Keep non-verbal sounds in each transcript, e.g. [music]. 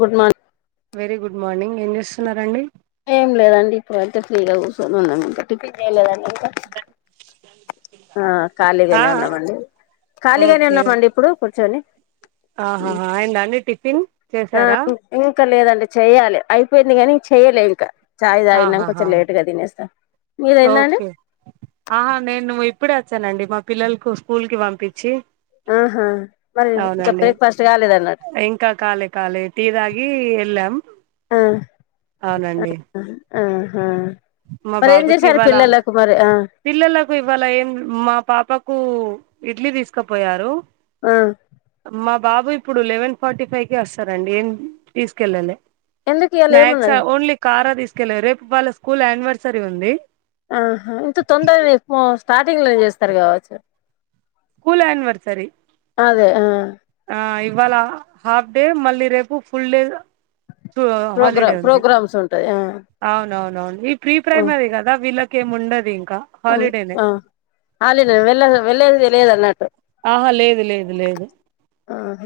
Good morn very good morning ఏం చేస్తున్నారండి ఏం లేదండి ఇప్పుడు అయితే ఫ్రీగా కూర్సొని ఉన్నం ఇంక టిఫిన్ చేయలేదండి ఇంక బ ఆ ఖాళీగనే ఉన్నామండి ఖాళీగనే ఓకే ఉన్నామండి ఇప్పుడు కూర్చొని ఆహాహా అయ్యిందా అండి టిఫిన్ చేసారా ఇంక లేదండి చెయ్యాలె అయిపోయింది గానీ చెయ్యలే ఇక చాయ్ తాగిన ఆహాహా కొంచెం లేట్గా తినేస్తా ఓకే ఆహా నేను ఇప్పుడే వచ్చానండి మా పిల్లల్కు స్కూల్కి పంపిచ్చి ఆహా మరి ఇంకా బ్రేక్ఫాస్ట్ కాలేదు అన్నటు ఇంకా కాలే కాలే టీ తాగి ఎళ్ళాం ఆ అవునండి ఆ ఆహా మా మరి ఏం బాబుకి చేసారు ఇవాళ పిల్లలకు మరి పిల్లలకు ఇవాళ ఏం మా పాపకు ఇడ్లీ తీసుకపోయారు ఆ మా బాబు ఇప్పుడు లెవెన్ ఫార్టీ ఫైవ్కే వస్తారండి ఏం తీసుకెళ్ళలే ఎందుకు ఇయాల స్నాక్స ఏమున్నది ఓన్లీ కారా తీసుకెళ్ళారు రేపు వాళ్ళ స్కూల్ యానివర్సరీ ఉంది ఆహా అయితే తొందర ఎక్కువ స్టార్టింగ్ల చేస్తారు కావచ్చు స్కూల్ యానివర్సరీ అదే ఆ ఆ ఇవాళ హాఫ్డే మళ్ళీ రేపు ఫుల్డేగా ప్రోగ్రా హాలిడే ఉంది ప్రోగ్రామ్స్ ఉంటాయి ఆ అవునవునవును ఈ ప్రీ ప్రైమరే కదా విలా కేం ఉండదు ఇంకా ఓయ్ హాలిడేనే ఆ అలే నేను వెళ్ళ వెళ్ళేది తెలియదు అన్నట్టు. ఆహా లేదు లేదు లేదు ఆహ.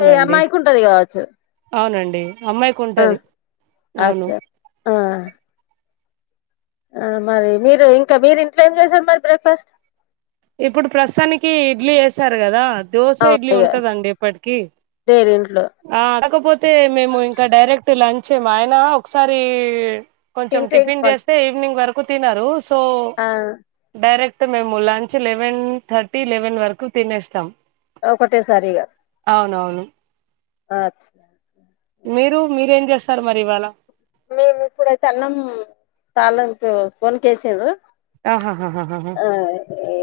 హే అమ్మాయికుంటది గావచ్చు అవునండి అమ్మాయికి ఆ. ఉంటది అచ్చ అవును ఆ. మరి మీరు ఇంకా మీరు ఇంట్లో ఏం చేసారు మరి బ్రేక్ఫాస్ట్. ఇప్పుడు ప్రస్తుతానికి ఇడ్లీ వేసారు కదా. దోశ ఇడ్లీ అవును ఇగ ఉంటదండి ఇప్పటికి. డైలీ ఇంట్లో ఆ అడకపోతే మేము ఇంక డైరెక్ట్ లంచ్ మా ఆయన ఒకసారి ఈ. కొంచెం తింటే టిఫిన్ ఇంక చేస్తే ఈవినింగ్ వరకు తిినరు సో ఆ డైరెక్ట్ మేము లంచ్. లెవెన్ థర్టీ లెవెన్ వరకు తినేస్తాం. ఒకటేసారిగా. అవునవును. ఆచ్. మీరు మీరేం చేస్తారు మరి ఇవాళ. మేము ఇప్పుడయితే అన్నం పార్లర్ కు ఫోన్ చేసడు. ఆహాహహహా. ఆ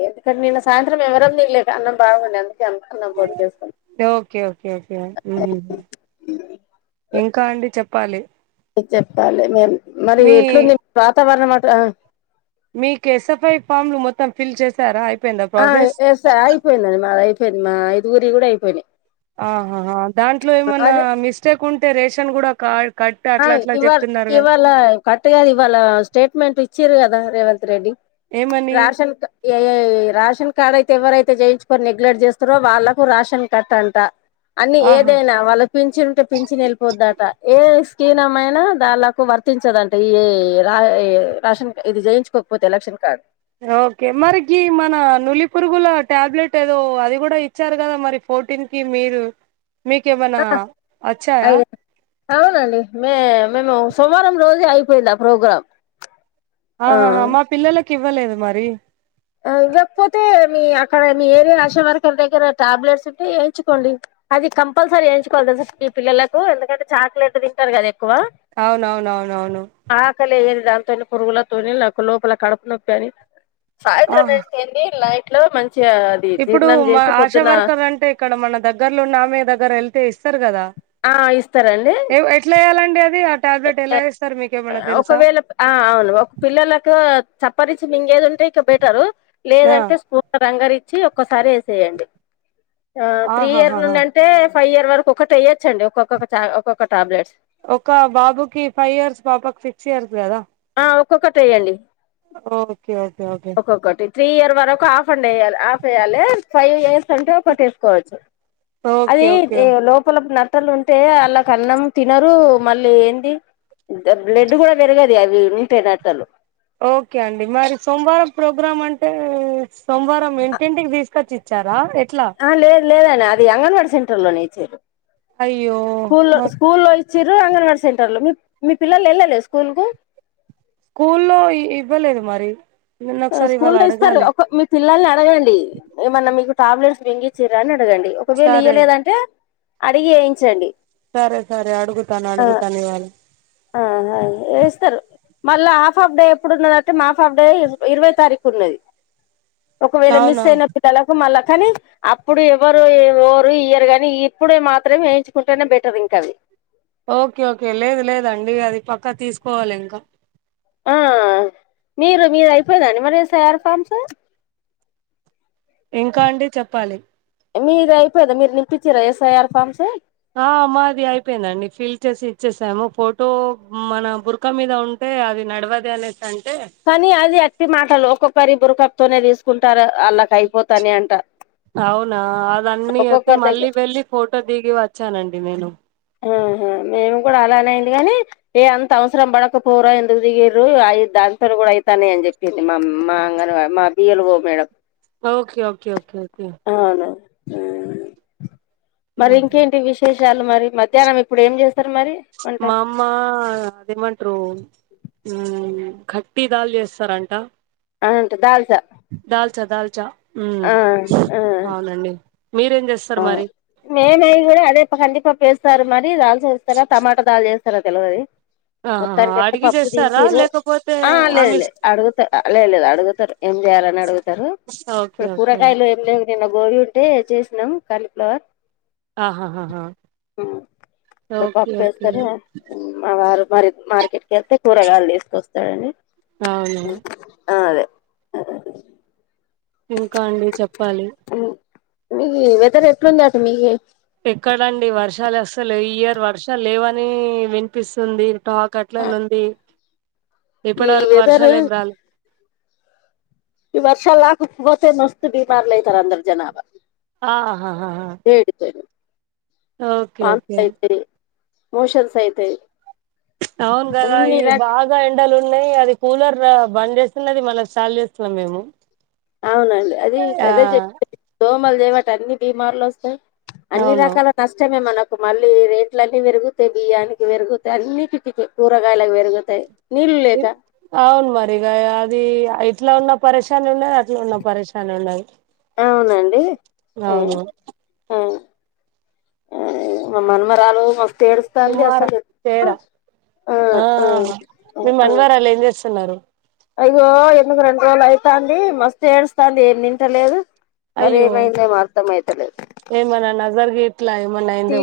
ఎందుకంట నిన్న సాయంత్రం ఎవరం తినలే అన్నం బాగున్నా. ఎంతన్నాం కొడికేస్తాం. ఓకే ఓకే ఓకే ఉహుహు. ఇంకా అండి చెప్పాలి. చెప్పాలి మేమ్ మరి మీ ఎట్లుంది వాతావరణం అట్లా. మీకు ఎస్ఎఫ్ఐ ఫామ్లు మొత్తం ఫిల్ చేసారా అయి. ఆ ఎస అయిపోయిందండి మా అయిపోయింది మా ఐదుగురి కూడా అయిపోయినాయి. ఆహాహా దాంట్లో ఏమైన్నా అదే మిస్టేక్ ఉంటే రేషన్ కూడా కార్. హ్ ఇవా ఇవ్వళై. అట్ట గాదు ఇవాళ స్టేట్మెంట్ ఇచ్చారు కదా రేవంత్ రెడ్డి ఏమని రాషన్ ఏ ఏ. రాషన్ కార్డ్ అయితే ఎవరైతే చేయించుకొని నెగ్లెక్ట్ చేస్తారో వాళ్ళలకు రాషన్ కట్ట అంట. అన్ని ఆహా ఏదైనా వాళ్ళ పించిన్ ఉంటే పించిన్ వెళ్ళి వెళ్ళిపోద్దట ఏస్. కీణమైన దాలకు వర్తించదంట ఈ రాషన్ ఇది జయించుకోకపోతే ఎలక్షన్ కార్డు. ఓకే మరికి గి మన నులి పురుగుల టాబ్లెట్ ఏదో అది కూడా ఇ. వచ్చారు కదా మరి ఫోర్టీన్ కి మీరు మీకేమైనా అచ్చాయా. ఐ అవునండి మే మేము సోమవారం రోజే అయిపోయింది ఆ ప్రోగ్రాం. ఆహా హా మా పిల్లలకు ఇవ్వలేదు మరి. ఇవ్వకపోతే మీ అక్కడ మీ ఏరియా అశ వర్కర్ దగ్గర టాబ్లెట్స్ ఉంటె వేయించుకోండి. అది కంపల్సరీ వేయించుకోవాలి తెలుసా ఈ పిల్లలకు ఎందుకంటే చాక్లెట్ తింటారు కదా ఎక్కువ. అవునవునవునవును. ఆకలియది దానింతోని పురుగులతోని నాకు లోపల కడుపు నొప్పి అని. సాయంత్రం ఆహా వేస్తేంది లైట్లో మంచిగా. అది ఇప్పుడు జీర్ణం మ చేసి ఆశా పొద్దున వర్కర్లు అంటే ఇక్కడ మన దగ్గర్లోన్న ఆమె దగ్గర వెళ్తే ఇస్తారు కదా. ఆ ఇస్తారాండి. ఎట్లయ్యాలండి అది ఆ ట్యాబ్లెట్ ఎలా వేస్తారు మీకేమన్నా తెలుసా. ఒకవేళ ఆ అవును ఒక పిల్లలకు చప్పరిచి మింగేది ఉంటే ఇంకా బెటరు ఆ లేదంటే స్పూన్. రంగరిచ్చి ఒక్కసారి వేసేయండి త్రీ ఇయర్ ఆహాహాహా నుండి అంటే. టె ఫైవ్ ఇయర్ వరకు ఒకటి ఎయొచ్చండి ఒక్కొక్క ఒక్కొక్క టాబ్లెట్స్. ఒక బాబుకిి ఫైవ్ ఇయర్స్ పాపకి సిక్స్ ఇయర్ కదా. ఆ ఒక్కొక్కటి యెయ్యండి ఓకే ఓకే ఓకే ఒక్కొక్కటి. త్రీ ఇయర్ వరకు హాఫ్ అండ్యాలి హాఫ్ వయ్యాలి ఫైవ్ ఇయర్స్ అంటే ఒకటిేసుకోవచ్చు అది ఓకే ఓకే ఏ లోపలపున టల్ ఉంటే అలాకన్నం తినరు మళ్ళీ ఏంది బ్లడ్ గూడా పెరగది అవి ఉంటే నాటలు ఓకే అండి మరి సోమవారం ప్రోగ్రాం అంటే సోమవారం ఇంటింటికి తీసకచ్చి చ్చారా ఎట్లా ఆ లేదు లేదన్న అది అంగన్వాడీ సెంటర్ లోనే ఇచ్చారు అయ్యో స్కూల్లో మాకు స్కూల్లో ఇచ్చిరు అంగన్వాడీ సెంటర్ లో మీ మీ పిల్లలు ఏళ్ళలేి స్కూల్ కు కుల్లో ఇఇ ఇవ్వలేదు మరి నిన్న హా ఒకసారి ఇవాళ స్కూల్ లో ఇస్తారు అడగాలి ఒక మి పిల్లల్ని అడగండి ఏమన్నా మీకు టాబ్లెట్స్ మింగిచిరా అని అడగండి ఒకవేళ సరే ఇయ్వలేదంటే అడిగి వేయించండి ఆ ధన్యలు ఆ హ ఏస్తారు మళ్ళ హాఫ్ ఆఫ్ డే ఎప్పుడు ఉన్న అంటే మాఫ్ ఆఫ్ డే ఇవై తారీకు ఉన్నది ఒకవేళ మిస్ అవునా అయిన పిల్లలకు మళ్ళా కాని అప్పుడు ఎవ్వరు ఎ వోరు ఇయ్యరు గాని ఇప్పుడే మాత్రమే వేయించుకుంటేనే బెటర్ ఇంకా అవి ఓకే ఓకే లేదు లేదండి అది పక్కా తీసుకోవాలి ఇంకా ఆ మీరు మీది అయిపోయిదండి మరి ఎస్ ఐ ఆర్ ఫామ్స్ ఇంకా అండి చెప్పాలి మీది అయిపోయిందా మీరు నింపించిరా ఎస్ఐఆర్ ఫామ్స్ ఆ మాది అయిపోయిందండి ఫిల్ చేసి ఇచ్చేసాము ఫోటో మన బుర్ రక్క మీద ఉంటే అది నడ్వది అనేసి అంటే కానీ అది అట్టి మాటలు ఒక్కొక్కరి బురకప్తోనే తీసుకుంటారు అళ్లాకి అయిపోతానయంట అవునా అదన్ని అతే మళ్ళీ దగ్గర వెళ్ళి ఫోటో దిగి వచ్చానండి నేను ఆహా మేము కూడా అలానేయింది గాని ఏ అంత అవసరం బాడకపోవురా ఎందుకు దిగిరు అయి దాంతో గూడా అయితన్నయి అన్ చెప్ప మా మా అంగన్వా మా బీ ల్ ఒ madam okay okay okay okay అవును మరి ఆహా. ఇంకేంటి విశేషాలు మరి మ మధ్యానం ఇప్పుడు ఏం చేస్తారు మరి వంట మా అమ్మ అదేమంట్రూ ఉమ్ కట్టి దాల్ చేస్తారంట అవునంటా దాల్సా దాల్చా దాల్చా ఉమ్ ఆ అవునండి మీరేం చేస్తారు మరి నేనై గూడా అదే ప్ కంది పేస్తారు [unintelligible] మరి టమాట పప్పు దాల్ చేస్తారా తెలవది ఆహా మొత్తానికైతే అడిగి పప్పు చేస్తారా తీసిరు లేకపోతే ఆ లేదు ఆమె లేదు అడుగుత ఆ లే లేదు అడుగుతారు ఏం చేయాలని అడుగుతారు ఓకే ఇప్పుడు ఓకే కూరగాయలు ఏం లేవు నిన్న గోబీ ఉంటే చేసినాం కాలీఫ్లవర్ ఆహాహాహా ఇప్పుడు ఓకే పప్పు ఓకే వేస్తారు మా వారు మరి మార్కెట్కికేళ్తే కూరగాయలు తీసుకొస్తాడని అవును ఆ అదే [inaudible] ఇంకా అండి చెప్పాలి ఉ మీ వెదర్ ఎట్లుంది అటు మీ ఎక్కడండి వర్షాలు అసలు ఈ ఇయర్ వర్షాలు లేవని వినిపిస్తుంది టాక్ కట్ల నుండి ఇప్పడ ఈ వరకు వెదర్ వర్షాలు ఏం రాలే ఈ వర్షాల కుక్కుపోతే మస్తు బీమాలైతరు అందరరూ జనాభా ఆహాహా ఎ ఇద్దరూ ఓకే వాంతులు ఓకే అయితాయి మోషన్స్ అయితాయి అవున్ గద అన్ని ఈ రక భాగ్ ఇంకా ఎండలు ఉన్నాయి అది కూలర్ రా బంద్ చేస్తున్నది మల్ల సాల్ ట్లేము మేము అవునండి అది ఆ అదే చెప్పే దోమలు జేబాట్టే అన్ని బీమార్లు వస్తాయి అన్ని అవును రకాల నష్టమే మనకు మళ్ళీ రేట్లు అన్నీ పెరుగుతాయి బియ్యానికి పెరుగుతాయి అన్నిటికీ పె కూరగాయలకు పెరుగుతాయి నీళ్లు లేక అవును మరి ఇగ అది ఇట్లా ఉన్న పరిశానే ఉన్న అట్లా ఉన్న పరశానే ఉన్నది అవునండి ఉ అవును ఆ మా మనమరాలు మస్తు ఏడు సంది కుమార అస్సల్ జెకు చేరా ఆ ఆ ఆ వాళ్ళు ఏం చేస్తున్నారు ఐగో ఎందుకు రెండు రోజులు అయితాంది మస్త ఏడుస్తాంది ఏం తింటలేదు మరి అయ్యో ఏమైందో ఏమో అర్థం అయితలేదు ఏమన్నా నజర్ గి క్లైమేండ్ తీ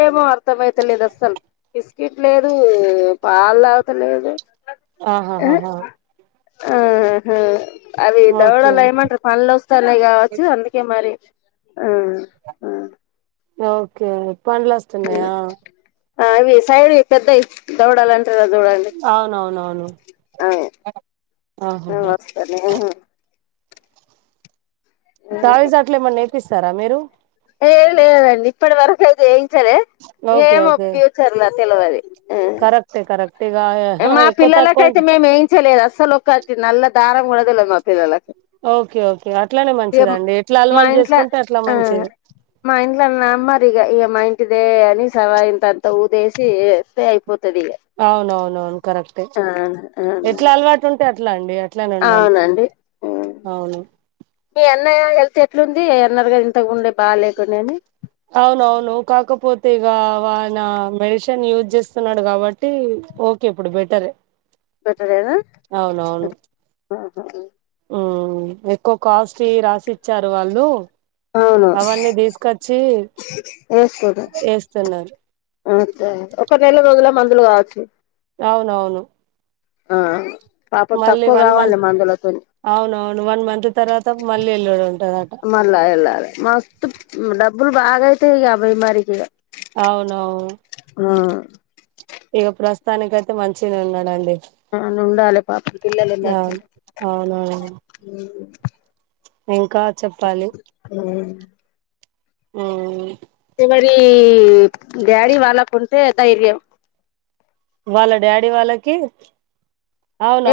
ఏమార్ అర్థం అయితలేదు అస్సల్ విస్కెట్ లేదు పాల తాగుత లేదు ఆహాహాహా ఆహా అవి ఓకే దవడలు ఏమంటారు పండ్లులు వస్తున్నాయి కావచ్చు అందు కే మరి ఆ ఓకే పండ్లు వస్తున్నాయా ఆ అవి సైడ్ వి పెద్దవి దౌడల పిల్లచూడండి అవునవునవును ఆమె ఆహాహా వస్తది ఇదిగో తావిజ్ అట్లే ఏమన్నా ఎపిస్తారా మీరు ఏ లేదండి ఇప్పటి వరకు అయితే ఎయించలే ఓకే ఏమ్మో ఓకే ప్యూచర్ల తెలవాది కరెక్టే కరెక్టే ఇగా మా పిల్లలకు అయితే మేము ఏయించలేదు అస్సలు ఒకటి నల్ల దారం కుడా తెలవదు మా పిల్లల ఓకే ఓకే అట్లనే మంచిదండి ఎట్లా మా అలవాలు ఇంట్ల చేసుకుంటే అట్లా ఆ మంచిది మా ఇంట్ల మమ్మదిగా ఇగ మా ఇంటిదే అని సవా ఇంత అంత ఊదేశి ఏస్తే అయి కొత్తదిగా అవునవునవును కరెక్టే ఎట్లా అవునండి అలవాటు ఉంటే అట్లా అండి అట్లనే ఉండాలి అవునండి అవును మీ అన్నయ్య హెల్త్ ఎట్లుంది అన్నారుగా ఇంతకుముందే బాలేకుండే అని అవునవును కాకపోతే ఇక వానా రేషన్ యూజ్ చేస్తున్నాడు కాబ ట్టి ఓకే ఇప్పుడు బెటర్ బెటరేనా అవునవును ఆహ హి ఉ ఎక్కువ కాస్ట్లీ రాసిచ్చారు వాళ్లు అవును అవన్నీ తీసుకొచ్చి ఏస్తున్నారు ఆగుతాయని ఒక నెల రోజుల మందులు కావచ్చు అవునవును ఆ పాపం మళ్ళీ తక్కువ వన్ కావాలి మంత్ మందులతోని అవున అవును వన్ మంత్ తర్వాత మళ్ళీ వెళడు అంటాడట [unintelligible] ఇలాలా మస్తు డబ్బులు బాగా అయితే ఇ అభైమారికి ఇ అవునవు ఆ ఇగ ప్రస్తుతానిక అయితే మంచినే ఉన్నాడండి అవును ఉండాలి పాప పిల్లలు మరి అవును అవునవును [unintelligible] ఇంకా చెప్పాలి ఉం ఉం తే మరి డాడీ వాళ్ళకు ఉంటే ధైర్యం వాళ్ళ డాడీ వాళ్ళకి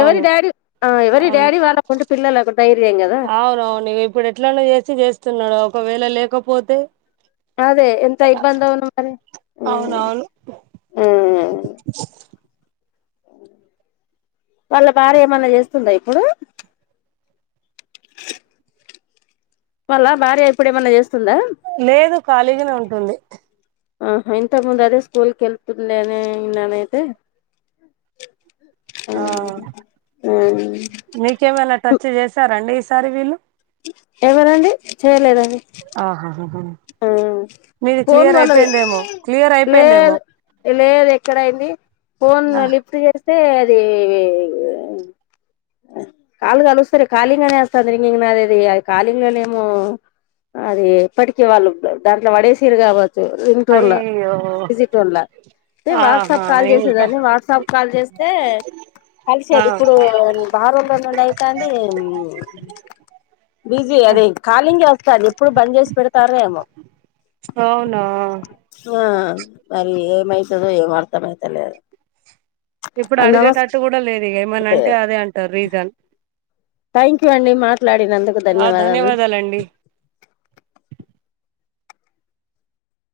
ఎవరి డాడీ ఆ ఎవరి అవును డాడీ వాళ్ళకుంటే పిల్లలకి దైర్యం కదా అవునవును ఇప్పుడు ఎట్లానే చేసి చేస్తున్నాడు ఒకవేళ లేకపోతే అదే ఎంత ఇబ్బందవను మరి ఉం అవునవును ఉం వాళ్ళ బార్య ఏమన్నా చేస్తుందా ఇప్పుడు వాళ్ళ భార్య ఇప్పుడు ఏమన్నా చేస్తుందా లేదు ఖాళీగానే ఉంటుంది ఆహా ఇంత ముంద అదే స్కూల్ కెల్తుందనే ననైతే ఆ ఆ మీకేమైనా టచ్ చేశారండి ఈసారి వీళ్ళు ఎవరండి చేయలేదండి ఆహాహ ఆ మీది ఫోన్ క్లియర్ వాళ్ళది అయిపోయిందేమో క్లియర్ అయిపోయిందేమో లేదు లేదు ఎక్కడయింది ఫోన్ ఆ లిఫ్ట్ చేస్తే అది కాలు కలుస్తలే కాలింగ్ అనే వస్తాంది ఇంక ఇం అదిది అది కాలింగ్ లోనేమో అది ఇప్పటికే వాళ్ళు దాంట్లో పడేసర కావచ్చు రింగ్టోన్లా అయ్యో [unintelligible] విజిట్ల ఆహా వాట్సాప్ కాల్ ఇంకా చేసేదాన్ని వాట్సాప్ కాల్ చేస్తే ఆ కలిసేది ఇప్పుడు బారోడ్లో [unintelligible] నుండి అయిత అండి బిజీ అదే కాలింగ్ వస్తాది ఎప్పుడు బంద్ చేసి పెడతారేమో అవునా ఆ మరి ఏమైతదో ఏమో అర్థంమయితలేదు ఇప్పుడు అడిగేటట్టు కూడా లేదు ఇగా ఏమన్నా అంటే అదే అంటారు రీజన్ థ్యాంక్ యూ అండి మాట్లాడినందుకు ఆ ధన్యవాదములు ధన్యవాదాలండి